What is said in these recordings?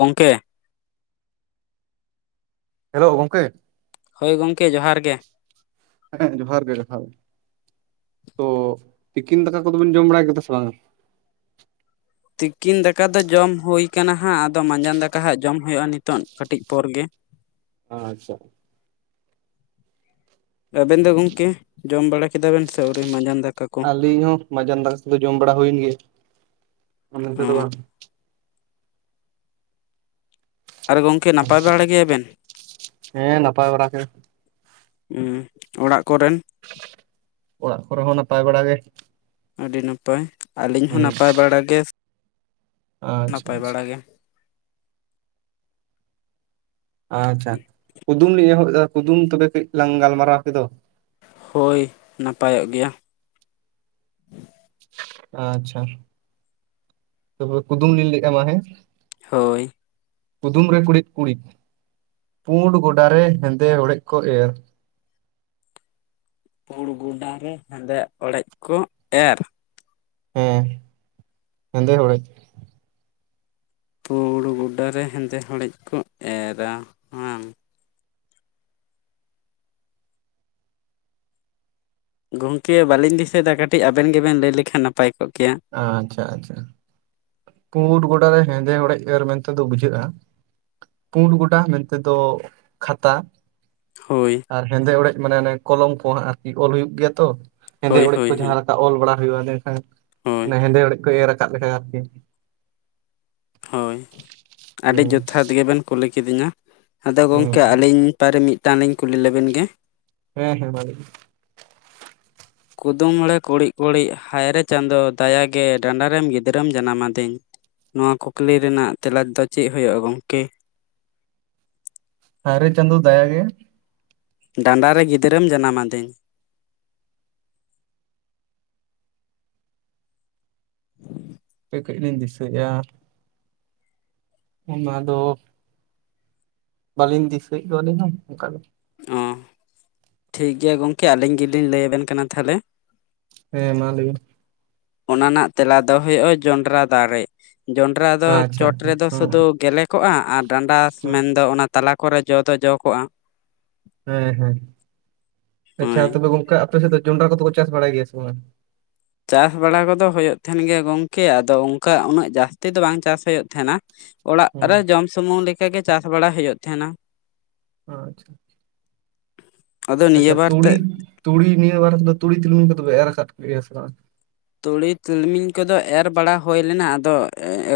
ᱜᱚᱝᱠᱮ ᱦᱮᱞᱳ ᱜᱚᱢᱠᱮ ᱦᱳᱭ ᱜᱚᱢᱠᱮ ᱡᱚᱦᱟᱨ ᱜᱮ ᱦᱮᱸ ᱡᱚᱦᱟᱨ ᱜᱮ ᱡᱚᱦᱟᱨ, ᱛᱚ ᱛᱤᱠᱤᱱ ᱫᱟᱠᱟ ᱠᱚᱫᱚᱵᱮᱱ ᱡᱚᱢ ᱵᱟᱲᱟᱭ ᱠᱮᱫᱟ ᱥᱮ ᱵᱟᱝᱟ? ᱛᱤᱠᱤᱱ ᱫᱟᱠᱟ ᱫᱚ ᱡᱚᱢ ᱦᱩ ᱟᱠᱟᱱᱟ ᱦᱟᱸᱜ ᱟᱫᱚ ᱢᱟᱸᱡᱟᱱ ᱫᱟᱠᱟ ᱦᱟᱸᱜ ᱡᱚᱢ ᱦᱩᱭᱩᱜᱼᱟ ᱱᱤᱛᱚᱜ ᱠᱟᱹᱴᱤᱡ ᱯᱚᱨ ᱜᱮ ᱟᱪᱪᱷᱟ ᱟᱵᱮᱱ ᱫᱚ ᱜᱚᱝᱠᱮ ᱡᱚᱢ ᱵᱟᱲᱟ ᱠᱮᱫᱟ ᱵᱮᱱ ᱥᱮ ᱟᱹᱣᱨᱤ ᱢᱟᱸᱡᱟᱱ ᱫᱟᱠᱟ ᱠᱚ ᱟᱹᱞᱤᱧ ᱦᱚᱸ ᱢᱟᱡᱟᱱ ᱫᱟᱛ ᱫᱚ ᱡᱚᱢ ᱵᱟᱲᱟ ᱦᱩᱭᱮᱱ ᱜᱮᱭᱟ ᱢᱮᱱ ᱚ ᱛᱮᱫᱚ ᱵᱟᱝ ᱟᱨ ᱜᱚᱝᱠᱮ ᱱᱟᱯᱟᱭ ᱟᱪᱪᱷᱟ, ᱵᱟᱲᱟ ᱜᱮᱭᱟ ᱵᱮᱱ? ᱦᱮᱸ ᱱᱟᱯᱟᱭ ᱵᱟᱲᱟ ᱜᱮ ᱦᱩ ᱚᱲᱟᱜ ᱠᱚᱨᱮᱱ ᱚᱲᱟᱜ ᱠᱚᱨᱮ ᱦᱚᱸ ᱱᱟᱯᱟᱭ ᱵᱟᱲᱟᱜᱮ ᱟᱹᱰᱤ ᱱᱟᱯᱟᱭ ᱟᱹᱞᱤᱧ ᱦᱚᱸ ᱱᱟᱯᱟᱭ ᱵᱟᱲᱟ ᱜᱮ, ᱟᱪᱪᱷᱟ ᱱᱟᱯᱟᱭ ᱟᱪᱪᱷᱟ ᱵᱟᱲᱟ ᱜᱮ ᱟᱪᱪᱷᱟ ᱠᱩᱫᱩᱢ ᱞᱤᱧ ᱮᱦᱚᱵ ᱫᱟ ᱠᱩᱫᱩᱢ ᱛᱚᱵᱮ ᱠᱟᱹᱡ ᱞᱟᱝ ᱜᱟᱞᱢᱟᱨᱟᱣ ᱠᱮᱫᱚ ᱦᱳᱭ ᱱᱟᱯᱟᱭᱚᱜ ᱜᱮᱭᱟ ᱟᱪᱪᱷᱟ ᱛᱟᱯᱚᱨᱮ ᱠᱩᱫᱩᱢ ᱞᱤᱧ ᱞᱮᱫᱼᱟ ᱢᱟ ᱦᱮᱸ ᱦᱳᱭ ᱠᱩᱫᱩᱢ ᱨᱮ ᱠᱩᱬᱤᱫ ᱠᱩᱲᱤᱫ ᱯᱩᱸᱰ ᱜᱚᱰᱟᱨ ᱨᱮ ᱦᱮᱸᱫᱮ ᱚᱲᱮᱡ ᱠᱚ ᱮᱨ ᱯᱩᱲ ᱜᱚᱰᱟ ᱨᱮ ᱦᱮᱸᱫᱮ ᱦᱚᱲᱮᱡ ᱠᱚ ᱮᱨᱟ ᱦᱮᱸ ᱦᱮᱱᱫᱮ [unintelligible] ᱯᱩᱲ ᱜᱚᱰᱟᱨᱮ ᱦᱮᱸᱫᱮ ᱦᱚᱲᱮᱡ ᱠᱚ ᱮᱨᱟ ᱦᱟᱝ ᱜᱚᱝᱠᱮ ᱵᱟᱹᱞᱤᱧ ᱫᱤᱥᱟᱹᱭᱮᱫᱟ ᱠᱟᱹᱴᱤᱡ ᱟᱵᱮᱱ ᱜᱮᱵᱮᱱ ᱞᱟᱹᱭ ᱞᱮᱠᱷᱟᱱ ᱱᱟᱯᱟᱭ ᱠᱚᱜ ᱠᱮᱭᱟ ᱟᱪᱪᱷᱟ ᱟᱪᱪᱷᱟ ᱯᱩᱸᱰ ᱜᱚᱰᱟ ᱨᱮ ᱦᱮᱸᱫᱮ ᱦᱚᱲᱮᱡ ᱮᱨ ᱢᱮᱱᱛᱮᱫᱚ ᱵᱩᱡᱷᱟᱹᱜᱼᱟ ᱯᱩᱸᱰ ᱜᱚᱴᱰᱟ ᱢᱮᱱᱛᱮᱫ ᱫᱚ ᱠᱷᱟᱛᱟ ᱾ ᱦᱳᱭ ᱟᱨ ᱦᱮᱸᱫᱮ ᱦᱚᱲᱮᱡ ᱢᱟᱱᱮ ᱠᱚᱞᱚᱢ ᱠᱚ ᱟᱨᱠᱤ ᱚᱞ ᱦᱩᱭᱩᱜ ᱜᱮᱭᱟ ᱛᱚ ᱦᱮᱸᱫᱮ ᱦᱳᱭ ᱦᱚᱲᱮᱡ ᱦᱳᱭ ᱠᱚ ᱦᱳᱭ ᱡᱟᱦᱟᱸ ᱮᱴᱟᱜ ᱚᱞ ᱵᱟᱲᱟ ᱦᱩᱭᱩᱜᱼᱟ ᱦᱳᱭ ᱮᱠᱷᱟᱱ ᱦᱮᱸᱫᱮ ᱦᱚᱲᱮᱡ ᱠᱚ ᱮᱨ ᱟᱠᱟᱫ ᱞᱮᱠᱟ ᱟᱨᱠᱤ ᱦᱳᱭ ᱟᱹᱰᱤ ᱦᱩᱸ ᱡᱚᱛᱷᱟᱛ ᱜᱮᱵᱮᱱ ᱠᱩᱞᱤ ᱠᱤᱫᱤᱧᱟ ᱟᱫᱚ ᱦᱩᱸ ᱜᱚᱝᱠᱮ ᱟᱹᱞᱤᱧ ᱯᱟᱨᱤ ᱢᱤᱫᱴᱟᱝ ᱞᱤᱧ ᱠᱩᱞᱤ ᱞᱮᱵᱮᱱ ᱜᱮ ᱦᱮᱸ ᱦᱮᱸ [unintelligible] ᱠᱩᱫᱩᱢᱬᱮ ᱠᱩᱲᱤᱫ ᱠᱩᱲᱤᱫ ᱦᱟᱭᱨᱮ ᱪᱟᱸᱫᱳ ᱫᱟᱭᱟᱜᱮ ᱰᱟᱸᱰᱟᱨ ᱨᱮᱢ ᱜᱤᱫᱽᱨᱟᱹᱢ ᱡᱟᱱᱟᱢ ᱟᱫᱤᱧ ᱱᱚᱶᱟ ᱠᱩᱠᱞᱤ ᱨᱮᱱᱟᱜ ᱛᱮᱞᱟᱡ ᱫᱚ ᱪᱮᱫ ᱦᱩᱭᱩᱜᱼᱟ ᱜᱚᱝᱠᱮ? ᱦᱟᱭ ᱨᱮ ᱪᱟᱸᱫᱚ ᱫᱟᱭᱟ ᱜᱮ ᱰᱟᱸᱰᱟᱨ ᱨᱮ ᱜᱤᱫᱽᱨᱟᱹᱢ ᱡᱟᱱᱟᱢ ᱟᱫᱤᱧ [inaudible] ᱦᱟᱯᱮ ᱠᱟᱹᱡ ᱞᱤᱧ ᱫᱤᱥᱟᱹᱭᱮᱫᱼᱟ ᱚᱱᱟ ᱫᱚ ᱵᱟᱹᱞᱤᱧ ᱫᱤᱥᱟᱹᱭᱮᱫ ᱫᱚ ᱟᱹᱞᱤᱧ ᱦᱚᱸ ᱚᱱᱠᱟᱜᱮ ᱚᱸ ᱴᱷᱤᱠ ᱜᱮᱭᱟ ᱜᱚᱢᱠᱮ ᱟᱹᱞᱤᱧ ᱜᱮᱞᱤᱧ ᱞᱟᱹᱭᱟᱵᱮᱱ ᱠᱟᱱᱟ ᱛᱟᱦᱚᱞᱮ ᱦᱮᱸ ᱢᱟ ᱞᱟᱹᱭ ᱢᱮ ᱚᱱᱟ ᱨᱮᱱᱟᱜ ᱛᱮᱞᱟ ᱫᱚ ᱦᱩᱭᱩᱜᱼᱟ ᱡᱚᱱᱰᱨᱟ ᱫᱟᱨᱮ ᱡᱚᱱᱰᱨᱟ ᱫᱚ ᱟᱪᱪᱷᱟ ᱪᱚᱴ ᱟᱪᱪᱷᱟ ᱨᱮᱫᱚ ᱦᱚᱸ ᱥᱩᱫᱷᱩ ᱜᱮᱞᱮ ᱠᱚᱜᱼᱟ ᱟᱨ ᱰᱟᱸᱰᱟ ᱢᱮᱱᱫᱚ ᱚᱱᱟ ᱛᱟᱞᱟ ᱠᱚᱨᱮ ᱡᱚ ᱫᱚ ᱡᱚ ᱠᱚᱜᱼᱟ ᱦᱮᱸ ᱦᱮᱸ ᱦᱳᱭ ᱟᱪᱪᱷᱟ ᱛᱚᱵᱮ ᱜᱚᱝᱠᱮ ᱟᱯᱮ ᱥᱮᱜ ᱫᱚ ᱡᱚᱱᱰᱨᱟ ᱠᱚᱫᱚ ᱠᱚ ᱪᱟᱥ ᱵᱟᱲᱟᱭ ᱜᱮᱭᱟ ᱥᱮ ᱵᱟᱝ? ᱪᱟᱥ ᱵᱟᱲᱟ ᱠᱚᱫᱚ ᱦᱚᱭᱚᱜ ᱛᱟᱦᱮᱱ ᱜᱮᱭᱟ ᱜᱚᱝᱠᱮ, ᱟᱫᱚ ᱚᱱᱠᱟ ᱩᱱᱟᱹᱜ ᱡᱟᱥᱛᱤ ᱫᱚ ᱵᱟᱝ ᱪᱟᱥ ᱦᱩᱭᱩᱜ ᱛᱟᱦᱮᱱᱟ᱾ ᱚᱲᱟᱜ ᱦᱚᱸ ᱨᱮ ᱡᱚᱢ ᱥᱚᱢᱩᱝ ᱞᱮᱠᱟᱜᱮ ᱪᱟᱥ ᱵᱟᱲᱟ ᱦᱚᱭᱚᱜ ᱛᱟᱦᱮᱸᱱᱟ ᱾ ᱟᱪᱷᱟᱻᱪᱷᱟ [inaudible] ᱟᱫᱚ ᱱᱤᱭᱟᱹ ᱟᱪᱷᱟ ᱵᱟᱨ ᱛᱮ ᱛᱩᱲᱤ, ᱛᱩᱲᱤ ᱱᱤᱭᱟᱹ ᱵᱟᱨ ᱫᱚ ᱛᱩᱲᱤ ᱛᱤᱞᱩᱢᱤ ᱠᱚᱫᱚ ᱯᱮ ᱮᱨ ᱟᱠᱟᱫ ᱜᱮᱭᱟ ᱥᱮ ᱵᱟᱝ? ᱛᱩᱲᱤ ᱛᱤᱞᱢᱤᱧ ᱠᱚᱫᱚ ᱮᱨ ᱵᱟᱲᱟ ᱦᱚᱭ ᱞᱮᱱᱟ ᱟᱫᱚ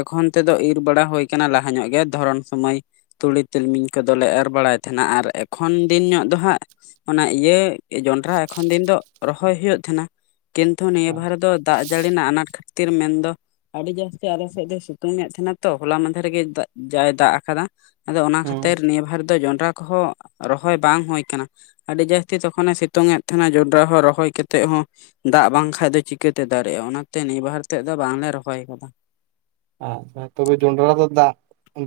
ᱮᱠᱷᱚᱱ ᱛᱮᱫᱚ ᱤᱨ ᱵᱟᱲᱟ ᱦᱚᱭ [inaudible] [unintelligible] ᱞᱟᱦᱟ ᱧᱚᱜ ᱜᱮ ᱫᱷᱚᱨᱚᱱ ᱥᱚᱢᱚᱭ [unintelligible] ᱛᱩᱲᱤ ᱛᱤᱞᱢᱤᱧ ᱠᱚᱫᱚᱞᱮ ᱮᱨ ᱵᱟᱲᱟᱭ ᱛᱟᱦᱮᱸᱱᱟ ᱟᱨ ᱮᱠᱷᱚᱱ ᱫᱤᱱ ᱧᱚᱜ ᱫᱚ ᱦᱟᱸᱜ, ᱚᱱᱟ ᱤᱭᱟᱹ ᱡᱚᱱᱰᱨᱟ ᱮᱠᱷᱚᱱ ᱫᱤᱱ ᱫᱚ ᱨᱚᱦᱚᱭ ᱦᱩᱭᱩᱜ ᱛᱟᱦᱮᱸᱱᱟ ᱠᱤᱱᱛᱩ ᱱᱤᱭᱟᱹ ᱵᱷᱟᱨ [unintelligible] ᱫᱟᱜ ᱡᱟᱹᱲᱤ ᱱᱟᱜ ᱟᱱᱟᱴ ᱠᱷᱟᱹᱛᱤᱨ ᱢᱮᱱ ᱫᱚ ᱟᱹᱰᱤ ᱡᱟᱹᱥᱛᱤ ᱟᱞᱮ ᱥᱮᱜ ᱫᱚᱭ ᱥᱤᱛᱩᱝ ᱮᱫ ᱛᱟᱦᱮᱸᱱᱟ ᱛᱚ ᱦᱚᱞᱟ ᱢᱟᱦᱫᱮᱨ ᱜᱮ ᱡᱟᱭ ᱫᱟᱜ ᱟᱠᱟᱫᱟ᱾ ᱟᱫᱚ ᱚᱱᱟ ᱦᱩᱸ ᱠᱷᱟᱹᱛᱤᱨ ᱱᱤᱭᱟᱹ ᱵᱟᱨ ᱫᱚ ᱡᱚᱸᱰᱨᱟ ᱠᱚᱦᱚᱸ ᱨᱚᱦᱚᱭ ᱵᱟᱝ ᱦᱩᱭ ᱠᱟᱱᱟ᱾ ᱟᱹᱰᱤ ᱡᱟᱹᱥᱛᱤ ᱛᱚᱠᱷᱚᱱᱮ ᱥᱤᱛᱩᱝ ᱮᱫ ᱛᱟᱦᱮᱸᱱᱟ ᱡᱚᱸᱰᱨᱟ ᱦᱚᱸ ᱨᱚᱦᱚᱭ ᱠᱟᱛᱮᱫ ᱦᱚᱸ ᱫᱟᱜ ᱵᱟᱝᱠᱷᱟᱱ ᱫᱚ ᱪᱤᱠᱟᱹᱛᱮ ᱫᱟᱨᱮᱜᱼᱟ ᱚᱱᱟᱛᱮ ᱱᱤᱭᱟᱹᱵᱟᱨ ᱛᱮᱜ ᱫᱚ ᱵᱟᱝᱞᱮ ᱨᱚᱦᱚᱭ ᱠᱟᱫᱟ᱾ ᱟᱪᱪᱷᱟ ᱛᱚᱵᱮ ᱡᱚᱱᱰᱨᱟ ᱫᱚ ᱫᱟᱜ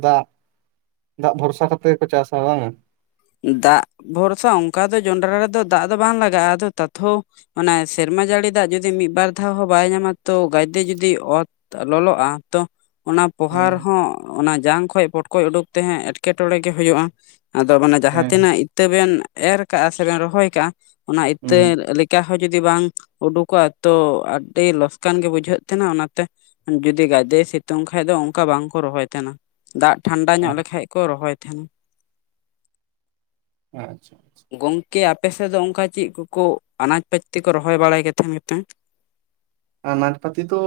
ᱫᱟᱜ ᱫᱟᱜ ᱵᱷᱚᱨᱥᱟ ᱠᱟᱛᱮ ᱜᱮᱯᱮ ᱪᱟᱥᱟ ᱵᱟᱝᱼᱟ? ᱫᱟᱜ ᱵᱷᱚᱨᱥᱟ ᱚᱱᱠᱟ ᱫᱚ ᱡᱚᱱᱰᱨᱟ ᱨᱮᱫᱚ ᱫᱟᱜ ᱫᱚ ᱵᱟᱝ ᱞᱟᱜᱟᱜᱼᱟ᱾ ᱟᱫᱚ ᱛᱟᱛᱷᱚ ᱚᱱᱟ ᱥᱮᱨᱢᱟ ᱡᱟᱹᱲᱤ ᱫᱟᱜ ᱡᱩᱫᱤ ᱢᱤᱫ ᱵᱟᱨ ᱫᱷᱟᱣ ᱦᱚᱸ ᱵᱟᱭ ᱧᱟᱢᱟ ᱛᱚ ᱜᱟᱡᱫᱮ ᱡᱩᱫᱤ ᱚᱛ ᱞᱚᱞᱚᱜ-ᱟ ᱛᱚ ᱚᱱᱟ ᱯᱚᱦᱟ ᱦᱮᱸ ᱨᱮ ᱦᱚᱸ ᱚᱱᱟ ᱡᱟᱝ ᱠᱷᱚᱡ ᱯᱚᱴᱠᱚᱡ ᱩᱰᱩᱠ ᱛᱮ ᱮᱴᱠᱮᱴᱚᱲᱮ ᱜᱮ ᱦᱩᱭᱩᱜ-ᱟ, ᱟᱫᱚ ᱢᱟᱱᱮ ᱡᱟᱦᱟᱸ ᱦᱮᱸ ᱛᱤᱱᱟᱹᱜ ᱤᱛᱟᱹ ᱵᱮᱱ ᱮᱨ ᱠᱟᱜ-ᱟ ᱥᱮ ᱵᱮᱱ ᱨᱚᱦᱚᱭ ᱠᱟᱜ-ᱟ ᱚᱱᱟ ᱤᱛᱟᱹ ᱦᱩᱸ ᱠᱟ ᱦᱚᱸ ᱡᱩᱫᱤ ᱵᱟᱝ ᱩᱰᱩᱠᱚᱜ-ᱟ ᱛᱚ ᱟᱹᱰᱤ ᱞᱚᱥᱠᱟᱱ ᱜᱮ ᱵᱩᱡᱷᱟᱹᱜ ᱛᱟᱦᱮᱱᱟ ᱚᱱᱟ ᱛᱮ ᱡᱩᱫᱤ ᱜᱟᱡᱫᱮᱭ ᱥᱤᱛᱩᱝ ᱠᱷᱟᱱ ᱫᱚ ᱚᱱᱠᱟ ᱵᱟᱝ ᱠᱚ ᱨᱚᱦᱚᱭ ᱛᱟᱦᱮᱱᱟ᱾ ᱫᱟᱜ ᱴᱷᱟᱱᱰᱟ ᱧᱚᱜ ᱞᱮᱠᱷᱟᱡ ᱠᱚ ᱨᱚᱦᱚᱭ ᱛᱟᱦᱮᱱᱟ᱾ ᱟᱪᱪᱷᱟ ᱟᱪᱪᱷᱟ ᱜᱚᱝᱠᱮ ᱟᱯᱮ ᱥᱮᱫ ᱫᱚ ᱚᱱᱠᱟ ᱪᱮᱫ ᱠᱚᱠᱚ ᱟᱱᱟᱡ ᱯᱟᱹᱛᱤ ᱠᱚ ᱨᱚᱦᱚᱭ ᱵᱟᱲᱟᱭ ᱜᱮ ᱛᱟᱦᱮᱱ ᱜᱮᱯᱮ ᱟᱱᱟᱪ ᱯᱟᱛᱤ ᱫᱚ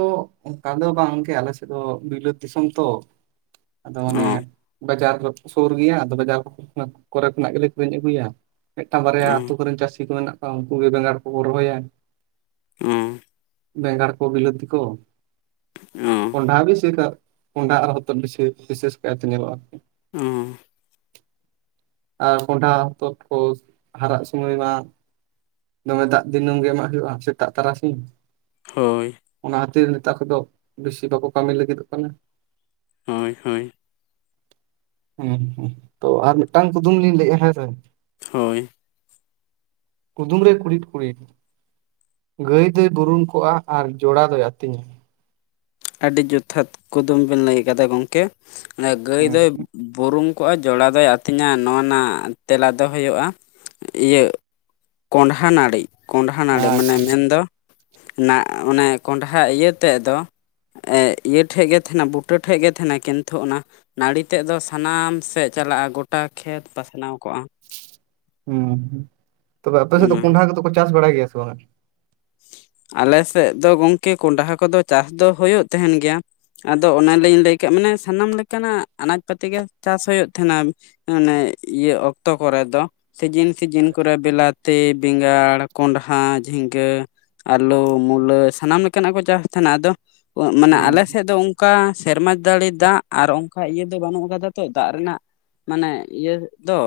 ᱚᱱᱠᱟ ᱫᱚ ᱵᱟᱝ ᱜᱮ ᱟᱞᱮ ᱥᱮᱫ ᱫᱚ ᱵᱤᱞᱟᱹᱛ ᱫᱤᱥᱚᱢ ᱛᱚ᱾ ᱟᱫᱚ ᱚᱱᱮ ᱚ ᱵᱟᱡᱟᱨ ᱥᱩᱨ ᱜᱮᱭᱟ ᱟᱫᱚ ᱵᱟᱡᱟᱨ ᱠᱚ ᱨᱮ ᱠᱷᱚᱱᱟᱜ ᱜᱮᱞᱮ ᱠᱤᱨᱤᱧ ᱟᱹᱜᱩᱭᱟ ᱢᱤᱫᱴᱟᱝ ᱵᱟᱨᱭᱟ ᱚ ᱟᱹᱛᱩ ᱠᱚᱨᱮᱱ ᱪᱟᱹᱥᱤ ᱠᱚ ᱢᱮᱱᱟᱜ ᱠᱚᱣᱟ ᱩᱱᱠᱩ ᱜᱮ ᱵᱮᱸᱜᱟᱲ ᱠᱚᱠᱚ ᱨᱚᱦᱚᱭᱟ ᱾ ᱚ ᱵᱮᱸᱜᱟᱲ ᱠᱚ ᱵᱤᱞᱟᱹᱛᱤ ᱠᱚ ᱚ ᱠᱚᱱᱰᱦᱟ ᱵᱤ ᱥᱮᱠᱟᱜ ᱠᱚᱱᱰᱷᱟ ᱟᱨ ᱦᱚᱛᱚᱫ ᱵᱤᱥᱮᱥ ᱵᱤᱥᱮᱥ ᱠᱟᱭᱛᱮ ᱧᱮᱞᱚᱜ-ᱟ ᱚ ᱟᱨ ᱠᱚᱸᱰᱷᱟ ᱦᱚᱛᱚᱫ ᱠᱚ ᱦᱟᱨᱟᱜ ᱥᱩᱢᱟᱹᱭ ᱢᱟ ᱫᱚᱢᱮ ᱫᱟᱜ ᱫᱤᱱᱹᱢ ᱜᱮ ᱮᱢᱟᱜ ᱦᱩᱭᱩᱜ-ᱟ ᱥᱮᱛᱟᱜ ᱛᱟᱨᱟ ᱥᱤᱧ ᱦᱳᱭ ᱚᱱᱟ ᱠᱷᱟᱹᱛᱤᱨ ᱱᱮᱛᱟᱨ ᱠᱚᱫᱚ ᱵᱮᱥᱤ ᱵᱟᱠᱚ ᱠᱟᱹᱢᱤ ᱞᱟᱹᱜᱤᱫᱚᱜ ᱠᱟᱱᱟ ᱦᱳᱭ ᱦᱳᱭ ᱦᱩᱸ ᱦᱩᱸ ᱛᱚ ᱟᱨ ᱢᱤᱫᱴᱟᱝ ᱠᱩᱫᱩᱢ ᱞᱤᱧ ᱞᱟᱹᱭ ᱮᱜᱟ ᱦᱮᱸ ᱥᱮ ᱦᱳᱭ ᱠᱩᱫᱩᱢ ᱨᱮ ᱠᱩᱲᱤᱴ ᱠᱩᱲᱤᱴ ᱜᱟᱹᱭ ᱫᱚᱭ ᱵᱩᱨᱩᱢ ᱠᱚᱜ-ᱟ ᱟᱨ ᱡᱚᱲᱟ ᱫᱚᱭ ᱟᱹᱛᱤᱧᱟ ᱟᱹᱰᱤ ᱡᱚᱛᱷᱟᱛ ᱠᱩᱫᱩᱢ ᱵᱤᱱ ᱞᱟᱹᱭ ᱟᱠᱟᱫᱟ ᱜᱚᱢᱠᱮ ᱜᱟᱹᱭ ᱦᱮᱸ ᱫᱚᱭ ᱵᱩᱨᱩᱢ ᱠᱚᱜ-ᱟ ᱡᱚᱲᱟ ᱫᱚᱭ ᱟᱹᱛᱤᱧᱟ ᱱᱚᱣᱟ ᱨᱮᱱᱟᱜ ᱛᱮᱞᱟ ᱫᱚ ᱦᱩᱭᱩᱜ-ᱟ ᱤᱭᱟᱹ ᱠᱚᱸᱰᱷᱟ ᱱᱟᱹᱲᱤ ᱠᱚᱸᱰᱷᱟ ᱱᱟᱹᱲᱤ ᱢᱟᱱᱮ ᱟᱪᱪᱷᱟ ᱢᱮᱱ ᱫᱚ ᱱᱟ ᱚᱱᱮ ᱠᱚᱸᱰᱦᱷᱟ ᱤᱭᱟᱹ ᱛᱮᱫ ᱫᱚ ᱤᱭᱟᱹ ᱴᱷᱮᱡ ᱜᱮ ᱛᱟᱦᱮᱱᱟ ᱵᱩᱴᱟᱹ ᱴᱷᱮᱡ ᱜᱮ ᱛᱟᱦᱮᱱᱟ ᱠᱤᱱᱛᱩ ᱚᱱᱟ ᱱᱟᱹᱲᱤ ᱛᱮᱫ ᱫᱚ ᱥᱟᱱᱟᱢ ᱥᱮᱫ ᱪᱟᱞᱟᱜ-ᱟ ᱜᱚᱴᱟ ᱠᱷᱮᱛ ᱯᱟᱥᱱᱟᱣ ᱠᱚᱜ-ᱟ ᱦᱩᱸ ᱛᱚᱵᱮ ᱟᱯᱮ ᱥᱮᱫ ᱫᱚ ᱚᱱᱟᱜᱮ ᱠᱚᱸᱰᱷᱟ ᱠᱚᱫᱚ ᱠᱚ ᱪᱟᱥ ᱵᱟᱲᱟᱭ ᱜᱮᱭᱟ ᱥᱮ ᱵᱟᱝ ᱟᱞᱮ ᱥᱮᱫ ᱫᱚ ᱜᱚᱢᱠᱮ ᱠᱚᱸᱰᱷᱟ ᱠᱚᱫᱚ ᱪᱟᱥ ᱫᱚ ᱦᱩᱭᱩᱜ ᱛᱟᱦᱮᱱ ᱜᱮᱭᱟ᱾ ᱟᱫᱚ ᱚᱱᱟ ᱞᱤᱧ ᱞᱟᱹᱭ ᱠᱮᱜ ᱢᱟᱱᱮ ᱥᱟᱱᱟᱢ ᱞᱮᱠᱟᱱᱟᱜ ᱟᱱᱟᱡ ᱯᱟᱹᱛᱤ ᱜᱮ ᱪᱟᱥ ᱦᱩᱭᱩᱜ ᱛᱟᱦᱮᱸᱱᱟ ᱟᱱᱮ ᱤᱭᱟᱹ ᱚᱠᱛᱚ ᱠᱚᱨᱮ ᱫᱚ ᱥᱤᱡᱤᱱ ᱥᱤᱡᱤᱱ ᱠᱚᱨᱮ ᱵᱞᱟᱛᱤ ᱵᱮᱸᱜᱟᱲ ᱠᱚᱸᱰᱷᱟ ᱡᱷᱤᱸᱜᱟᱹ ᱟᱹᱞᱩ ᱢᱩᱞᱟᱹ ᱥᱟᱱᱟᱢ ᱞᱮᱠᱟ ᱱᱟᱜ ᱠᱚ ᱪᱟᱥ ᱛᱟᱦᱮᱱᱟ ᱟᱫᱚ ᱢᱟᱱᱮ ᱦᱩᱸ ᱟᱞᱮ ᱥᱮᱫ ᱫᱚ ᱚᱱᱠᱟ ᱥᱮᱨᱢᱟ ᱫᱟᱲᱮ ᱫᱟᱜ ᱟᱨ ᱚᱱᱠᱟ ᱤᱭᱟᱹ ᱫᱚ ᱵᱟᱹᱱᱩᱜ ᱟᱠᱟᱫᱟ ᱛᱚ ᱫᱟᱜ ᱨᱮᱱᱟᱜ ᱢᱟᱱᱮ ᱤᱭᱟᱹ ᱫᱚ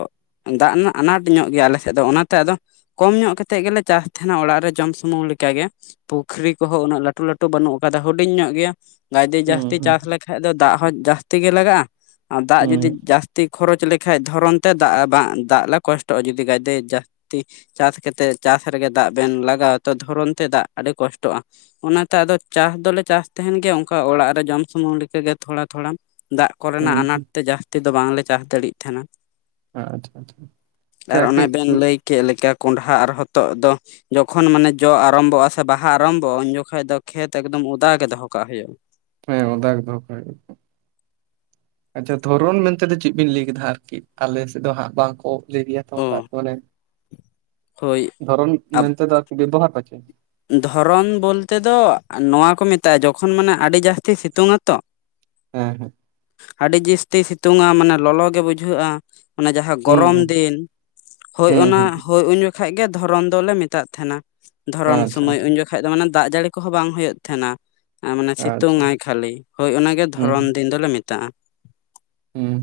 ᱫᱟᱜ ᱨᱮᱱᱟᱜ ᱟᱱᱟᱴ ᱧᱚᱜ ᱜᱮᱭᱟ ᱟᱞᱮ ᱥᱮᱫ ᱫᱚ ᱚᱱᱟ ᱛᱮ ᱟᱫᱚ ᱠᱚᱢ ᱧᱚᱜ ᱠᱟᱛᱮᱫ ᱜᱮᱞᱮ ᱪᱟᱥ ᱛᱮᱦᱮᱱᱟ ᱚᱲᱟᱜ ᱨᱮ ᱡᱚᱢ ᱥᱚ ᱥᱩᱢᱩᱝ ᱞᱮᱠᱟ ᱜᱮ ᱯᱩᱠᱷᱨᱤ ᱠᱚᱦᱚᱸ ᱩᱱᱟᱹᱜ ᱞᱟᱹᱴᱩ ᱞᱟᱹᱴᱩ ᱵᱟᱹᱱᱩᱜ ᱠᱟᱫᱟ ᱦᱩᱰᱤᱧ ᱧᱚᱜ ᱜᱮᱭᱟ ᱜᱟᱡᱫᱚ ᱦᱩᱸ ᱡᱟᱹᱥᱛᱤ ᱦᱩᱸ ᱪᱟᱥ ᱞᱮᱠᱷᱟᱡ ᱫᱚ ᱫᱟᱜ ᱦᱚᱸ ᱡᱟᱹᱥᱛᱤ ᱜᱮ ᱞᱟᱜᱟᱜ-ᱟ ᱟᱨ ᱫᱟᱜ ᱦᱩᱸ ᱡᱩᱫᱤ ᱡᱟᱹᱥᱛᱤ ᱠᱷᱚᱨᱚᱪ ᱞᱮᱠᱷᱟ ᱫᱷᱚᱨᱚᱱ ᱛᱮ ᱫᱟᱜ ᱵᱟᱝ ᱫᱟᱜ ᱞᱮ ᱠᱚᱥᱴᱚᱜ-ᱟ ᱡᱩᱫᱤ ᱫᱚᱢᱮ ᱡᱟᱹᱥᱛᱤ ᱪᱟᱥ ᱠᱟᱛᱮ ᱪᱟᱥ ᱨᱮᱜᱮ ᱫᱟᱜ ᱵᱮᱱ ᱞᱟᱜᱟᱣ ᱟ ᱛᱚ ᱫᱷᱚᱨᱚᱱ ᱛᱮ ᱫᱟᱜ ᱟᱹᱰᱤ ᱠᱚᱥᱴᱚᱜ-ᱟ᱾ ᱚᱱᱟ ᱛᱮ ᱟᱫᱚ ᱪᱟᱥ ᱫᱚᱞᱮ ᱪᱟᱥ ᱛᱟᱦᱮᱱ ᱜᱮᱭᱟ ᱚᱱᱠᱟ ᱚᱲᱟᱜ ᱨᱮ ᱡᱚᱢ ᱥᱩᱢᱩᱝ ᱞᱮᱠᱟ ᱜᱮ ᱛᱷᱚᱲᱟ ᱛᱷᱚᱲᱟ ᱫᱟᱜ ᱠᱚ ᱦᱩᱸ ᱨᱮᱱᱟᱜ ᱟᱱᱟᱴ ᱦᱩᱸ ᱛᱮ ᱡᱟᱹᱥᱛᱤ ᱫᱚ ᱵᱟᱝ ᱞᱮ ᱪᱟᱥ ᱫᱟᱲᱮᱭᱟᱜ ᱛᱟᱦᱮᱱᱟ᱾ ᱟᱪᱪᱷᱟ ᱟᱪᱪᱷᱟ ᱟᱨ ᱟᱪᱪᱷᱟ ᱚᱱᱟ ᱠᱟᱹᱡ ᱵᱮᱱ ᱞᱟᱹᱭ ᱠᱮᱜ ᱞᱮᱠᱟ ᱠᱚᱸᱰᱷᱟ ᱟᱨ ᱦᱚᱛᱚᱜ ᱫᱚ ᱡᱚᱠᱷᱚᱱ ᱢᱟᱱᱮ ᱡᱚ ᱟᱨᱚᱢᱵᱚᱜᱼᱟ ᱥᱮ ᱵᱟᱦᱟ ᱟᱨᱟᱢᱵᱚᱜᱼᱟ ᱩᱱ ᱡᱚᱠᱷᱚᱱ ᱫᱚ ᱠᱷᱮᱛ ᱮᱠᱫᱚᱢ ᱚᱫᱟ ᱜᱮ ᱫᱚᱦᱚ ᱠᱟᱜ ᱦᱩᱭᱩᱜᱼᱟ ᱦᱮᱸ ᱚᱫᱟ ᱜᱮ ᱫᱚᱦᱚ ᱠᱟᱜ ᱦᱩᱭᱩᱜᱼᱟ ᱟᱪᱪᱷᱟ ᱫᱷᱚᱨᱚᱱ ᱢᱮᱱᱛᱮᱫᱚ ᱪᱮᱫ ᱵᱤᱱ ᱞᱟᱹᱭ ᱠᱮᱫᱟ ᱟᱨᱠᱤ ᱟᱞᱮᱥᱮᱫ ᱫᱚ ᱦᱟᱸᱜ ᱵᱟᱝᱠᱚ ᱚ [inaudible] ᱦᱳᱭ ᱫᱷᱚᱨᱚᱱ ᱢᱮᱱᱛᱮ ᱫᱚ ᱵᱮᱵᱚᱦᱟᱨ ᱯᱟᱪᱮ ᱫᱷᱚᱨᱚᱱ ᱵᱚᱞᱛᱮ ᱫᱚ ᱱᱚᱣᱟ ᱠᱚ ᱢᱮᱛᱟᱜᱼᱟ ᱡᱚᱠᱷᱚᱱ ᱢᱟᱱᱮ ᱟᱹᱰᱤ ᱡᱟᱹᱥᱛᱤ ᱥᱤᱛᱩᱝ ᱟᱛᱚ ᱦᱮᱸ ᱦᱮᱸ ᱟᱹᱰᱤ ᱡᱟᱹᱥᱛᱤ ᱥᱤᱛᱩᱝᱼᱟ ᱢᱟᱱᱮ ᱞᱚᱞᱚ ᱜᱮ ᱵᱩᱡᱷᱟᱹᱜᱼᱟ ᱚᱱᱮ ᱡᱟᱦᱟᱸ ᱦᱩᱸ ᱜᱚᱨᱚᱢ ᱦᱩᱸ ᱫᱤᱱ ᱦᱳᱭ ᱦᱩᱸ ᱚᱱᱟ ᱦᱩᱸ ᱦᱳᱭ ᱩᱱ ᱡᱚᱠᱷᱟᱡ ᱜᱮ ᱫᱷᱚᱨᱚᱱ ᱫᱚᱞᱮ ᱢᱮᱛᱟᱜ ᱛᱟᱦᱮᱱᱟ ᱫᱷᱚᱨᱚᱱ ᱟᱪᱪᱷᱟ ᱥᱚᱢᱚᱭ ᱟᱪᱪᱷᱟ ᱩᱱ ᱡᱚᱠᱷᱚᱱ ᱵᱟᱠᱷᱟᱡ ᱫᱚ ᱢᱟᱱᱮ ᱫᱟᱜ ᱡᱟᱹᱲᱤ ᱠᱚᱦᱚᱸ ᱵᱟᱝ ᱦᱩᱭᱩᱜ ᱛᱟᱦᱮᱱᱟ᱾ ᱟᱨ ᱢᱟᱱᱮ ᱥᱤᱛᱩᱝ ᱟᱪᱪᱷᱟ ᱟᱭ ᱠᱷᱟᱹᱞᱤ ᱦᱳᱭ ᱚᱱᱟ ᱜᱮ ᱫᱷᱚᱨᱚᱱ ᱫᱤᱱ ᱫᱚᱞᱮ ᱢᱮᱛᱟᱜ-ᱟ ᱦᱮᱸ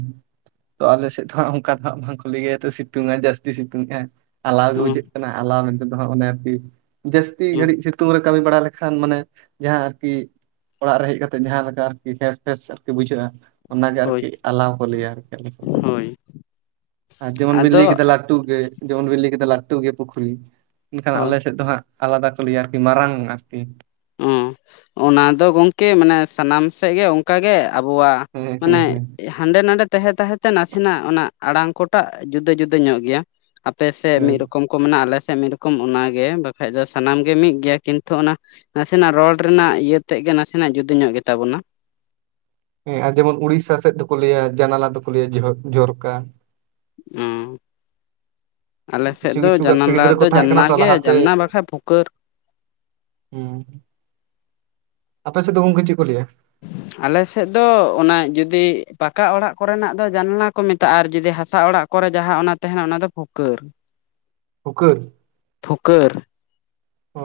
ᱛᱚ ᱟᱞᱮ ᱥᱮᱫ ᱫᱚᱦᱟᱸᱜ ᱚᱱᱠᱟ ᱫᱚ ᱦᱟᱸᱜ ᱵᱟᱝᱠᱩ ᱞᱮᱭᱜᱮᱭᱟ ᱛᱚ ᱥᱤᱛᱩᱝ ᱟᱭ ᱡᱟᱹᱥᱛᱤ ᱥᱤᱛᱩᱝᱜᱼᱟᱭ ᱟᱞᱟᱣ ᱜᱮ ᱵᱩᱡᱷᱟᱹᱜ ᱠᱟᱱᱟ ᱟᱞᱟᱣ ᱢᱮᱱᱛ ᱫᱚ ᱦᱟᱸᱜ ᱚᱱᱮ ᱟᱨᱠᱤ ᱡᱟᱹᱥᱛᱤ ᱜᱷᱟᱹᱲᱤᱡ ᱥᱤᱛᱩᱝ ᱨᱮ ᱠᱟᱹᱢᱤ ᱵᱟᱲᱟ ᱞᱮᱠᱷᱟᱱ ᱢᱟᱱᱮ ᱡᱟᱦᱟᱸ ᱟᱨᱠᱤ ᱚᱲᱟᱜ ᱨᱮ ᱦᱮᱡ ᱠᱟᱛᱮ ᱡᱟᱦᱟᱸ ᱞᱮᱠᱟ ᱟᱨᱠᱤ ᱯᱷᱮᱥ ᱯᱷᱮᱥ ᱟᱨᱠᱤ ᱵᱩᱡᱷᱟᱹᱜᱼᱟ ᱚᱱᱟ ᱦᱳᱭ ᱟᱞᱟᱣ ᱠᱚ ᱞᱟᱹᱭᱟ ᱟᱨᱠᱤ ᱟᱨ ᱦᱳᱭ ᱡᱮᱢᱚᱱ ᱵᱮᱤᱱ ᱞᱟᱹᱭ ᱟᱫᱚ ᱠᱮᱫᱟ ᱞᱟᱹᱴᱩ ᱜᱮ ᱡᱮᱢᱚᱱ ᱵᱤᱱ ᱞᱮᱭ ᱠᱮᱫᱟ ᱞᱟᱹᱴᱩ ᱜᱮ ᱯᱩᱠᱷᱨᱤ ᱮᱱᱠᱷᱟᱱ ᱟᱞᱮ ᱦᱳᱭ ᱥᱮᱫ ᱫᱚ ᱦᱟᱸᱜ ᱛᱟᱞᱟᱫᱟ ᱠᱚ ᱞᱮᱭᱟ ᱟᱨᱠᱤ ᱢᱟᱨᱟᱝ ᱟᱨᱠᱤ ᱚ ᱚᱱᱟ ᱫᱚ ᱜᱚᱝᱠᱮ ᱢᱟᱱᱮ ᱥᱟᱱᱟᱢ ᱥᱮᱫ ᱜᱮ ᱚᱱᱠᱟ ᱜᱮ ᱟᱵᱚᱣᱟᱜ ᱦᱮᱸ ᱦᱮᱸ ᱢᱟᱱᱮ ᱦᱮᱸ ᱦᱟᱸᱰᱮ ᱱᱟᱰᱮ ᱛᱟᱦᱮᱸ ᱛᱟᱦᱮᱸᱛᱮ ᱱᱟᱥᱮᱱᱟᱜ ᱚᱱᱟ ᱟᱲᱟᱝ ᱠᱚᱴᱟᱜ ᱡᱩᱫᱟᱹ ᱡᱩᱫᱟᱹ ᱧᱚᱜ ᱜᱮᱭᱟ ᱟᱯᱮ ᱥᱮᱫ ᱦᱮᱸ ᱢᱤᱫ ᱨᱚᱠᱚᱢ ᱠᱚ ᱢᱮᱱᱟᱜᱼᱟ ᱟᱞᱮ ᱥᱮᱫ ᱢᱤᱫ ᱨᱚᱠᱚᱢ ᱚᱱᱟᱜᱮ ᱵᱟᱠᱷᱟᱡ ᱫᱚ ᱥᱟᱱᱟᱢ ᱜᱮ ᱢᱤᱫ ᱜᱮᱭᱟ ᱠᱤᱱᱛᱩ ᱚᱱᱟ ᱱᱟᱥᱮᱱᱟᱜ ᱨᱚᱲ ᱨᱮᱱᱟᱜ ᱤᱭᱟᱹ ᱛᱮᱫ ᱜᱮ ᱱᱟᱥᱮᱱᱟᱜ ᱡᱩᱫᱟᱹ ᱧᱚᱜ ᱜᱮᱛᱟᱵᱚᱱᱟ ᱦᱮᱸ ᱟᱨ ᱡᱮᱢᱚᱱ ᱩᱲᱤᱥᱥᱟ ᱥᱮᱫ ᱫᱚᱠᱚ ᱞᱟᱹᱭᱟ ᱡᱟᱱᱟᱞᱟ ᱫᱚᱠᱚ ᱞᱟᱹᱭᱟ ᱡᱚᱨᱠᱟ ᱚᱼ ᱟᱞᱮᱥᱮᱫ ᱠᱤᱪᱷᱩ ᱫᱚ ᱠᱤᱪᱷᱩ ᱜᱟᱛᱮ ᱡᱟᱱᱟᱞᱟ ᱜᱤᱫᱽᱨᱟᱹ ᱠᱚ ᱫᱚ ᱛᱟᱦᱮᱸ ᱠᱟᱱᱟ ᱡᱟᱱᱱᱟ ᱛᱚ ᱜᱮ ᱞᱟᱦᱟᱛᱮ ᱡᱟᱱᱱᱟ ᱵᱟᱠᱷᱟᱡ ᱯᱷᱩᱠᱟᱹᱨ ᱦᱮᱸ ᱟᱯᱮ ᱥᱮᱫ ᱫᱚ ᱜᱚᱢᱠᱮ ᱪᱮᱫ ᱠᱚ ᱞᱟᱹᱭᱟ ᱟᱞᱮ ᱥᱮᱫ ᱫᱚ ᱚᱱᱟ ᱡᱩᱫᱤ ᱯᱟᱠᱟ ᱚᱲᱟᱜ ᱠᱚᱨᱮᱱᱟᱜ ᱫᱚ ᱡᱟᱱᱟᱞᱟ ᱠᱚ ᱢᱮᱛᱟᱜᱼᱟ ᱟᱨ ᱡᱩᱫᱤ ᱦᱟᱥᱟ ᱚᱲᱟᱜ ᱠᱚᱨᱮ ᱡᱟᱦᱟᱸ ᱚᱱᱟ ᱛᱟᱦᱮᱱᱟ ᱚᱱᱟ ᱫᱚ ᱯᱩᱠᱟᱹᱨ ᱳᱩᱠᱟᱹ ᱯᱷᱩᱠᱟᱹᱨ ᱚ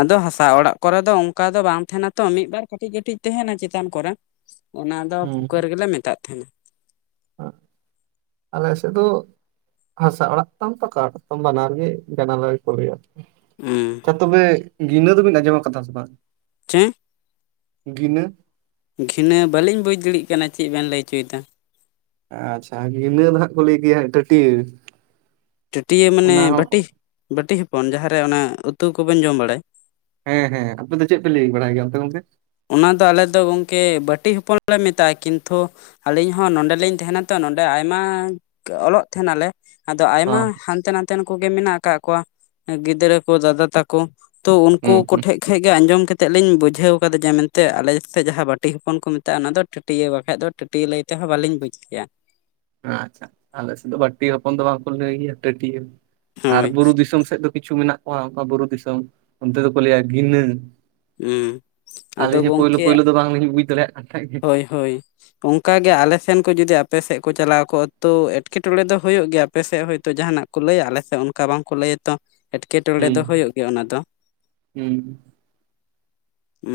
ᱟᱫᱚ ᱦᱟᱥᱟ ᱚᱲᱟᱜ ᱠᱚᱨᱮ ᱫᱚ ᱚᱱᱠᱟ ᱫᱚ ᱵᱟᱝ ᱛᱟᱦᱮᱸᱱᱟ ᱛᱚ ᱢᱤᱫᱵᱟᱨ ᱠᱟᱹᱴᱤᱡ ᱠᱟᱹᱴᱤᱡ ᱛᱟᱦᱮᱱᱟ ᱪᱮᱛᱟᱱ ᱠᱚᱨᱮ ᱚᱱᱟ ᱫᱚ ᱦᱩᱸ ᱯᱷᱩᱠᱟᱹᱨ ᱜᱮᱞᱮ ᱢᱮᱛᱟᱜ ᱛᱟᱦᱮᱱᱟ ᱾ ᱟᱞᱮ ᱥᱮᱫ ᱫᱚ ᱦᱟᱥᱟ ᱚᱲᱟᱜ ᱛᱟᱢ ᱯᱟᱠᱟ ᱚᱲᱟᱜ ᱛᱟᱢ ᱵᱟᱱᱟᱨ ᱜᱮ ᱡᱟᱱᱟᱞᱟ ᱜᱮᱠᱚ ᱞᱮᱭᱟ ᱦᱸ ᱛᱚᱵᱮ ᱜᱤᱱᱟᱹ ᱫᱚᱵᱤᱱ ᱟᱸᱡᱚᱢ ᱟᱠᱟᱫᱟ ᱥᱮ ᱵᱟᱝ ᱪᱮᱸ ᱜᱤᱱᱟᱹ ᱜᱷᱤᱱᱟᱹ ᱵᱟᱹᱞᱤᱧ ᱵᱩᱡᱽ ᱫᱟᱲᱮᱭᱟᱜ ᱠᱟᱱᱟ ᱪᱮᱫ ᱵᱮᱱ ᱞᱟᱹᱭ ᱚᱪᱚᱭᱮᱫᱟ ᱟᱪᱪᱷᱟ ᱤᱱᱟᱹ ᱫᱚ ᱦᱟᱸᱜ ᱠᱚ ᱞᱟᱹᱭ ᱜᱮᱭᱟ ᱦᱟᱜ ᱴᱟᱹᱴᱭᱟᱹ ᱪᱟᱹᱴᱤᱭᱟᱹ ᱢᱟᱱᱮ ᱚᱱᱟ ᱦᱚᱸ ᱵᱟᱴᱤ ᱵᱟᱹᱴᱤ ᱦᱚᱯᱚᱱ ᱡᱟᱦᱟᱸᱨᱮ ᱚᱱᱟ ᱩᱛᱩ ᱠᱚᱵᱮᱱ ᱡᱚᱢ ᱵᱟᱲᱟᱭ ᱦᱮᱸ ᱦᱮᱸ ᱟᱯᱮ ᱫᱚ ᱪᱮᱫ ᱯᱮ ᱞᱟᱹᱭ ᱵᱟᱲᱟᱭ ᱜᱮᱭᱟ ᱚᱱᱛᱮ ᱜᱚᱝᱠᱮ ᱚᱱᱟ ᱫᱚ ᱟᱞᱮ ᱫᱚ ᱜᱚᱝᱠᱮ ᱵᱟᱹᱴᱤ ᱦᱚᱯᱚᱱ ᱞᱮ ᱢᱮᱛᱟᱜᱼᱟ ᱠᱤᱱᱛᱩ ᱟᱞᱤᱧ ᱦᱚ ᱱᱚᱰᱮᱞᱤᱧ ᱛᱟᱦᱮᱱᱟᱛᱚ ᱱᱚᱰᱮ ᱟᱭᱢᱟ ᱚᱞᱚᱜ ᱛᱟᱦᱮᱱᱟᱞᱮ ᱟᱫᱚ ᱟᱭᱢᱟ ᱦᱚᱸ ᱦᱟᱱᱛᱮ ᱱᱟᱛᱮᱱ ᱠᱚᱜᱮ ᱢᱮᱱᱟᱜ ᱠᱟᱜ ᱠᱚᱣᱟ ᱜᱤᱫᱽᱨᱟᱹ ᱠᱚ ᱫᱟᱫᱟ ᱛᱟᱠᱚ ᱛᱚ ᱩᱱᱠᱩ ᱦᱩᱸ ᱦᱩᱸ ᱠᱚᱴᱷᱮᱱ ᱠᱷᱚᱡ ᱜᱮ ᱟᱸᱡᱚᱢ ᱠᱟᱛᱮᱜ ᱞᱤᱧ ᱵᱩᱡᱷᱟᱹᱣ ᱚᱱᱠᱟ ᱡᱮ ᱢᱮᱱᱛᱮ ᱟᱞᱮᱮᱫ ᱡᱟᱦᱟᱸ ᱵᱟᱴᱤ ᱦᱚᱯᱚᱱ ᱠᱚ ᱢᱮᱛᱟᱜᱼᱟ ᱚᱱᱟᱫᱚ ᱴᱟᱹᱴᱭᱟᱹ ᱵᱟᱠᱷᱟᱡ ᱫᱚ ᱴᱟᱹᱴᱭᱟᱹ ᱞᱟᱹᱭ ᱛᱮᱦᱚᱸ ᱵᱟᱞᱤᱧ ᱵᱩᱡᱽ ᱠᱮᱭᱟ ᱟᱪᱪᱷᱟ ᱟᱞᱮᱥᱮᱫ ᱫᱚ ᱵᱟᱹᱴᱤ ᱦᱚᱯᱚᱱ ᱫᱚ ᱵᱟᱝᱠᱚ ᱞᱟᱹᱭ ᱜᱮᱭᱟ ᱴᱟᱹᱴᱭᱟᱹ ᱟᱨ ᱦᱳᱭ ᱵᱩᱨᱩ ᱫᱤᱥᱚᱢ ᱥᱮᱫ ᱫᱚ ᱠᱤᱪᱷᱩ ᱢᱮᱱᱟᱜ ᱠᱚᱣᱟ ᱵᱩᱨᱩ ᱫᱤᱥᱚᱢ, ᱚᱱᱛᱮ ᱫᱚᱠᱚ ᱞᱟᱹᱭᱟ ᱜᱤᱱᱟᱹ᱾ ᱦᱩᱸ ᱟᱫᱚ ᱟᱹᱞᱤᱧ ᱦᱚᱸ ᱯᱳᱭᱞᱳ ᱯᱳᱭᱞᱳ ᱫᱚ ᱵᱟᱝᱞᱤᱧ ᱵᱩᱡᱽ ᱫᱟᱲᱮᱭᱟᱜ ᱠᱟᱱᱟ᱾ ᱮ ᱦᱳᱭ ᱚᱝᱠᱟᱜᱮ ᱟᱞᱮᱥᱮᱱ ᱠᱚ ᱡᱩᱫᱤ ᱟᱯᱮᱥᱮᱫ ᱠᱚ ᱪᱟᱞᱟᱣ ᱠᱚᱜ-ᱟ ᱛᱚ ᱮᱴᱠᱮᱴᱚᱬᱮ ᱫᱚ ᱦᱳᱭᱳᱜ ᱜᱮᱭᱟ ᱟᱯᱮᱥᱮᱫ ᱦᱚᱭᱛᱚ ᱡᱟᱦᱟᱱᱟᱜ ᱞᱟᱹᱭᱟ ᱟᱞᱮ ᱥᱮᱜ ᱚᱱᱠᱟ ᱵᱟᱝᱠᱚ ᱞᱟᱹᱭᱟ ᱛᱚ? ᱮᱴᱠᱮᱴᱚᱬᱮ ᱦᱩᱸ ᱫᱚ ᱦᱳᱭᱳᱜ ᱜᱮᱭᱟ ᱚᱱᱟ ᱫᱚ, ᱦᱩᱸ ᱩ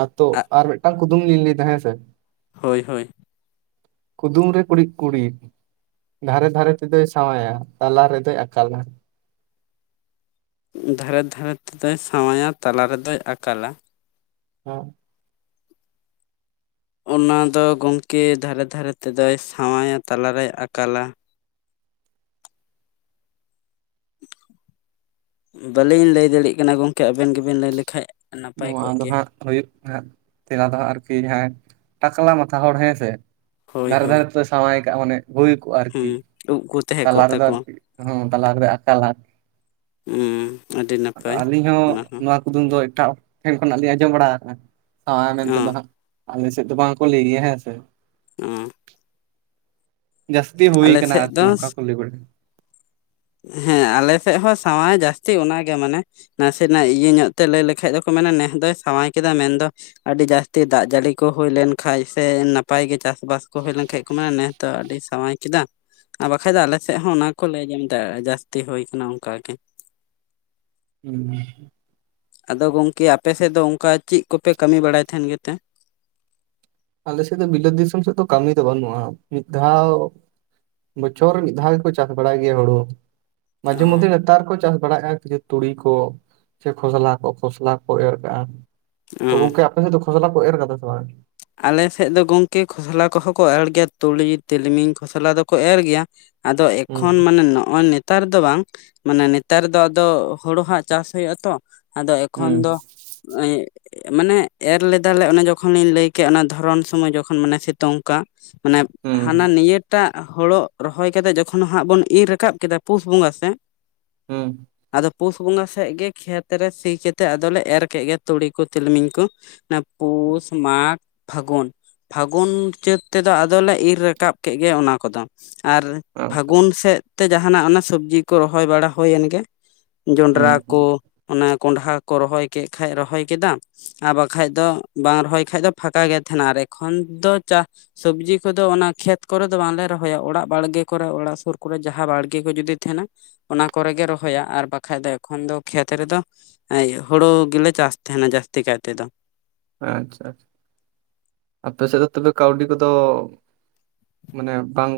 ᱟᱻᱛᱳ ᱟᱨ ᱢᱤᱫᱴᱟᱝ ᱠᱩᱫᱩᱢ ᱞᱤᱧ ᱞᱟᱹᱭᱫᱟ ᱦᱮᱸ ᱥᱮ᱾ ᱦᱳᱭ ᱦᱳᱭ ᱠᱩᱫᱩᱢ ᱨᱮ ᱠᱩᱲᱤᱫ ᱠᱩᱲᱤᱫ, ᱫᱷᱟᱨᱮ ᱫᱷᱟᱨᱮ ᱛᱮᱫᱚᱭ ᱥᱟᱶᱟᱭᱟ, ᱛᱟᱞᱟ ᱨᱮᱫᱚᱭ ᱟᱠᱟᱞᱟ? ᱫᱷᱟᱨᱮ ᱫᱷᱟᱨᱮ ᱛᱮᱫᱚᱭ ᱥᱟᱶᱟᱭᱟ ᱛᱟᱞᱟ ᱨᱮᱫᱚᱭ ᱟᱠᱟᱞᱟ ᱦᱩᱸ ᱚᱱᱟ ᱫᱚ ᱜᱚᱝᱠᱮ ᱫᱷᱟᱨᱮ ᱫᱷᱟᱨᱮ ᱛᱮᱫᱚᱭ ᱥᱟᱶᱟᱭᱟ ᱛᱟᱞᱟᱨᱮᱭ ᱟᱠᱟᱞᱟ ᱵᱟᱹᱞᱤᱧ ᱞᱟᱹᱭ ᱫᱟᱲᱮᱭᱮᱜ ᱠᱟᱱᱟ ᱜᱚᱝᱠᱮ ᱟᱵᱮᱱ ᱜᱮᱵᱮᱱ ᱞᱟᱹᱭ ᱞᱮᱠᱷᱟᱡ ᱾ ᱱᱚᱣᱟ ᱫᱚ ᱦᱟᱸᱜ ᱦᱩᱭᱩᱜ ᱠᱟᱱᱟ ᱛᱮᱞᱟ ᱫᱚ ᱟᱨᱠᱤ ᱡᱟᱦᱟᱸᱭ ᱴᱟᱠᱞᱟ ᱢᱟᱛᱷᱟ ᱦᱚᱲ ᱦᱮᱸ ᱥᱮ ᱦᱳᱭ ᱫᱷᱟᱨᱮ ᱦᱳᱭ ᱫᱷᱟᱨᱮ ᱥᱟᱶᱟᱭ ᱠᱟᱜ ᱢᱟᱱᱮ ᱦᱳᱭ ᱠᱚᱜ-ᱟ ᱟᱨᱠᱤ ᱦᱮᱸ ᱩᱵ ᱠᱚ ᱛᱟᱦᱮᱸ ᱛᱟᱞᱟ ᱠᱚᱜ ᱨᱮᱫᱚ ᱛᱟᱠᱚᱣᱟ ᱟᱨᱠᱤ ᱦᱚᱸ ᱛᱟᱞᱟ ᱨᱮᱫᱚ ᱟᱠᱟᱞᱟ᱾ ᱦᱩᱸ ᱟᱹᱰᱤ ᱱᱟᱯᱟᱭ ᱟᱹᱞᱤᱧ ᱦᱚᱸ ᱚᱱᱟ ᱱᱚᱣᱟᱠ ᱠᱩᱫᱩᱢ ᱫᱚ ᱮᱴᱟᱜ ᱴᱷᱮᱱ ᱠᱷᱚᱱᱟᱜ ᱞᱤᱧ ᱟᱸᱡᱚᱢ ᱵᱟᱲᱟ ᱟᱠᱟᱱᱟ ᱥᱟᱶ ᱢᱮᱱᱛᱮ ᱚ ᱫᱚ ᱦᱟᱸᱜ ᱟᱞᱮ ᱥᱮᱫ ᱫᱚ ᱵᱟᱝ ᱠᱚ ᱞᱟᱹᱭᱮ ᱦᱮᱸ ᱥᱮ᱾ ᱚ ᱡᱟᱹᱥᱛᱤ ᱦᱩᱭ ᱟᱞᱮ ᱠᱟᱱᱟ ᱥᱮᱫ ᱟᱨᱠᱤ ᱫᱚ ᱚᱱᱠᱟ ᱠᱚ ᱞᱟᱹᱭ ᱵᱟᱲᱟᱭᱟ᱾ ᱦᱮᱸ ᱟᱞᱮᱥᱮᱜ ᱦᱚᱸ ᱥᱟᱶᱟᱭ ᱡᱟᱹᱥᱛᱤ ᱚᱱᱟᱜᱮ ᱢᱟᱱᱮ ᱾ ᱱᱟᱥᱮᱱᱟᱜ ᱤᱭᱟᱹ ᱧᱚᱜ ᱛᱮ ᱞᱟᱹᱭ ᱞᱮᱠᱷᱟᱡ ᱫᱚᱠᱚ ᱢᱮᱱᱟ ᱱᱮ ᱫᱚᱭ ᱥᱟᱣᱟᱭ ᱠᱮᱫᱟ ᱢᱮᱱᱫᱚ ᱟᱹᱰᱤ ᱡᱟᱹᱥᱛᱤ ᱫᱟᱜ ᱡᱟᱹᱲᱤ ᱠᱚ ᱦᱳᱭ ᱞᱮᱱᱠᱷᱟᱡ ᱥᱮ ᱱᱟᱯᱟᱭ ᱜᱮ ᱪᱟᱥᱵᱟᱥ ᱠᱚ ᱦᱳᱭ ᱞᱮᱱᱠᱷᱟᱡ ᱠᱚ ᱢᱮᱱᱟ ᱱᱮ ᱛᱚ ᱟᱹᱰᱤ ᱥᱟᱶᱟᱭ ᱠᱮᱫᱟ ᱟᱨ ᱵᱟᱠᱷᱟᱡ ᱫᱚ ᱟᱞᱮᱥᱮᱜ ᱦᱚᱸ ᱚᱱᱟ ᱜᱮᱠᱚ ᱞᱟᱹᱭᱟ ᱡᱮᱢ ᱛᱟᱜ ᱡᱟᱹᱥᱛᱤ ᱦᱳᱭ ᱠᱟᱱᱟ ᱚᱱᱠᱟᱜ ᱜᱮ ᱾ ᱦᱩᱸ ᱟᱫᱚ ᱜᱚᱝᱠᱮ ᱟᱯᱮᱥᱮᱫ ᱫᱚ ᱚᱝᱠᱟ ᱪᱮᱜ ᱠᱚᱯᱮ ᱠᱟᱹᱢᱤ ᱵᱟᱲᱟᱭ ᱛᱟᱦᱮᱱ ᱜᱮᱛᱮ? ᱟᱞᱮ ᱥᱮᱫ ᱫᱚ ᱵᱤᱞᱟᱹᱛ ᱫᱤᱥᱚᱢ ᱥᱮᱜ ᱫᱚ ᱠᱟᱹᱢᱤ ᱫᱚ ᱵᱟᱹᱱᱩᱜᱼᱟ ᱢᱤᱫ ᱫᱷᱟᱣ ᱵᱚᱪᱷᱚᱨ ᱢᱤᱫ ᱫᱷᱟᱣ ᱜᱮᱠᱚ ᱪᱟᱥ ᱵᱟᱲᱟᱭ ᱜᱮᱭᱟ ᱦᱳᱲᱳ ᱚ ᱢᱟᱡᱷᱮ ᱢᱚᱫᱽᱫᱮ ᱱᱮᱛᱟᱨ ᱠᱚ ᱪᱟᱥ ᱵᱟᱲᱟᱭᱮᱜ-ᱟ ᱛᱩᱲᱤ ᱠᱚ ᱥᱮ ᱠᱷᱚᱥᱞᱟ ᱠᱚ ᱠᱷᱚᱥᱞᱟ ᱠᱚ ᱮᱨ ᱠᱟᱜ-ᱟ ᱛᱚ ᱜᱚᱝᱠᱮ ᱟᱯ ᱯᱮ ᱫᱚ ᱠᱷᱚᱥᱚᱞᱟ ᱠᱚ ᱮᱨ ᱠᱟᱫᱟ ᱥᱮ ᱵᱟᱝ? ᱟᱞᱮ ᱥᱮᱜ ᱫᱚ ᱜᱚᱝᱠᱮ ᱠᱷᱚᱥᱞᱟ ᱠᱚᱦᱚᱸ ᱠᱚ ᱮᱲ ᱜᱮᱭᱟ ᱛᱩᱲᱤ ᱛᱤᱞᱢᱤᱧ ᱠᱷᱚᱥᱞᱟ ᱫᱚᱠᱚ ᱮᱨ ᱜᱮᱭᱟ᱾ ᱟᱫᱚ ᱦᱩᱸ ᱮᱠᱷᱚᱱ ᱢᱟᱱᱮ ᱱᱚᱜᱼᱚᱭ ᱱᱤᱛ ᱛᱟᱨ ᱫᱚ ᱵᱟᱝ ᱢᱟᱱᱮ ᱱᱮᱛᱟᱨ ᱫᱚ ᱟᱫᱚ ᱦᱳᱲᱳ ᱦᱟᱜ ᱪᱟᱥ ᱦᱳᱦᱳᱜ-ᱟ ᱛᱚ ᱟᱫᱚ ᱮᱠᱷᱚᱱ ᱦᱩᱸ ᱫᱚ ᱢᱟᱱᱮ ᱮᱨ ᱞᱮᱫᱟᱞᱮ ᱚᱱᱮ ᱡᱚᱠᱷᱚᱱ ᱞᱤᱧ ᱞᱟᱹᱭ ᱠᱮ ᱚᱱᱟ ᱫᱷᱚᱨᱚᱱ ᱥᱚᱢᱚᱭ ᱡᱚᱠᱷᱚᱱ ᱢᱟᱱᱮ ᱥᱮᱛᱩᱝᱠᱟ ᱢᱟᱱᱮ ᱦᱩᱸ ᱦᱟᱱᱟ ᱱᱤᱭᱟᱹ ᱴᱟᱜ ᱦᱳᱲᱳ ᱨᱚᱦᱚᱭ ᱠᱟᱛᱮᱜ ᱡᱚᱠᱷᱚᱱ ᱦᱟᱸᱜ ᱵᱚᱱ ᱤᱨ ᱨᱟᱠᱟᱵ ᱠᱮᱫᱟ ᱯᱩᱥ ᱵᱚᱸᱜᱟ ᱥᱮᱜ ᱦᱩᱸ ᱟᱫᱚ ᱯᱩᱥ ᱵᱚᱸᱜᱟ ᱥᱮᱜ ᱜᱮ ᱠᱷᱮᱛ ᱨᱮ ᱥᱤ ᱠᱟᱛᱮᱫ ᱟᱫᱚᱞᱮ ᱮᱨ ᱠᱮᱜ ᱜᱮ ᱛᱩᱲᱤ ᱠᱚ, ᱛᱤᱞᱢᱤᱧ ᱠᱚ ᱾ ᱚᱱᱮ ᱯᱩᱥ, ᱢᱟᱜᱽ ᱯᱷᱟᱹᱜᱩᱱ, ᱯᱷᱟᱹᱜᱩᱱ ᱪᱟᱹᱛ ᱛᱮᱫᱚ ᱟᱫᱚᱞᱮ ᱤᱨ ᱨᱟᱠᱟᱵ ᱠᱮᱜ ᱜᱮ ᱚᱱᱟ ᱠᱚᱫᱚ ᱟᱨ ᱟᱪᱪᱷᱟ ᱯᱷᱟᱹᱜᱩᱱ ᱥᱮᱜ ᱛᱮ ᱡᱟᱦᱟᱱᱟᱜ ᱚᱱᱟ ᱥᱚᱵᱽᱡᱤ ᱠᱚ ᱨᱚᱦᱚᱭ ᱵᱟᱲᱟ ᱦᱳᱭᱮᱱ ᱜᱮ ᱦᱩᱸ ᱡᱚᱱᱰᱨᱟ ᱦᱩᱸ ᱠᱚ ᱚᱱᱮ ᱠᱚᱸᱰᱷᱟ ᱠᱚ ᱨᱚᱦᱚᱭ ᱠᱮᱜ ᱠᱷᱟᱡ ᱨᱚᱦᱚᱭ ᱠᱮᱫᱟ ᱟᱨ ᱵᱟᱠᱷᱟᱡ ᱫᱚ ᱵᱟᱝ ᱨᱚᱦᱚᱭ ᱠᱷᱟᱡ ᱫᱚ ᱯᱷᱟᱸᱠᱟ ᱜᱮ ᱛᱟᱦᱮᱱᱟ ᱟᱨ ᱮᱠᱷᱚᱱ ᱫᱚ ᱪᱟᱥ ᱥᱚᱵᱡᱤ ᱠᱚᱫᱚ ᱚᱱᱟ ᱠᱷᱮᱛ ᱠᱚᱨᱮ ᱫᱚ ᱵᱟᱝᱞᱮ ᱨᱚᱦᱚᱭᱟ ᱚᱲᱟᱜ ᱵᱟᱲᱜᱮ ᱠᱚᱨᱮ ᱚᱲᱟᱜ ᱥᱩᱨ ᱠᱚᱨᱮ ᱡᱟᱦᱟᱸ ᱵᱟᱲᱜᱮ ᱠᱚ ᱡᱩᱫᱤ ᱛᱟᱦᱮᱱᱟ ᱚᱱᱟ ᱠᱚᱨᱮᱜᱮ ᱨᱚᱦᱚᱭᱟ ᱟᱨ ᱵᱟᱠᱷᱟᱡ ᱫᱚ ᱮᱠᱷᱚᱱ ᱫᱚ ᱠᱷᱮᱛ ᱨᱮᱫᱚ ᱮ ᱦᱳᱲᱳ ᱜᱮᱞᱮ ᱪᱟᱥ ᱛᱟᱦᱮᱱᱟ ᱡᱟᱹᱥᱛᱤ ᱠᱟᱭ ᱛᱮᱫᱚ ᱾ ᱟᱪᱪᱷᱟ ᱟᱪᱪᱷᱟ ᱟᱯᱮ ᱥᱮᱫ ᱫᱚ ᱛᱚᱵᱮ ᱠᱟᱹᱣᱰᱤ ᱠᱚᱫᱚ ᱢᱟᱱᱮ ᱵᱟᱝ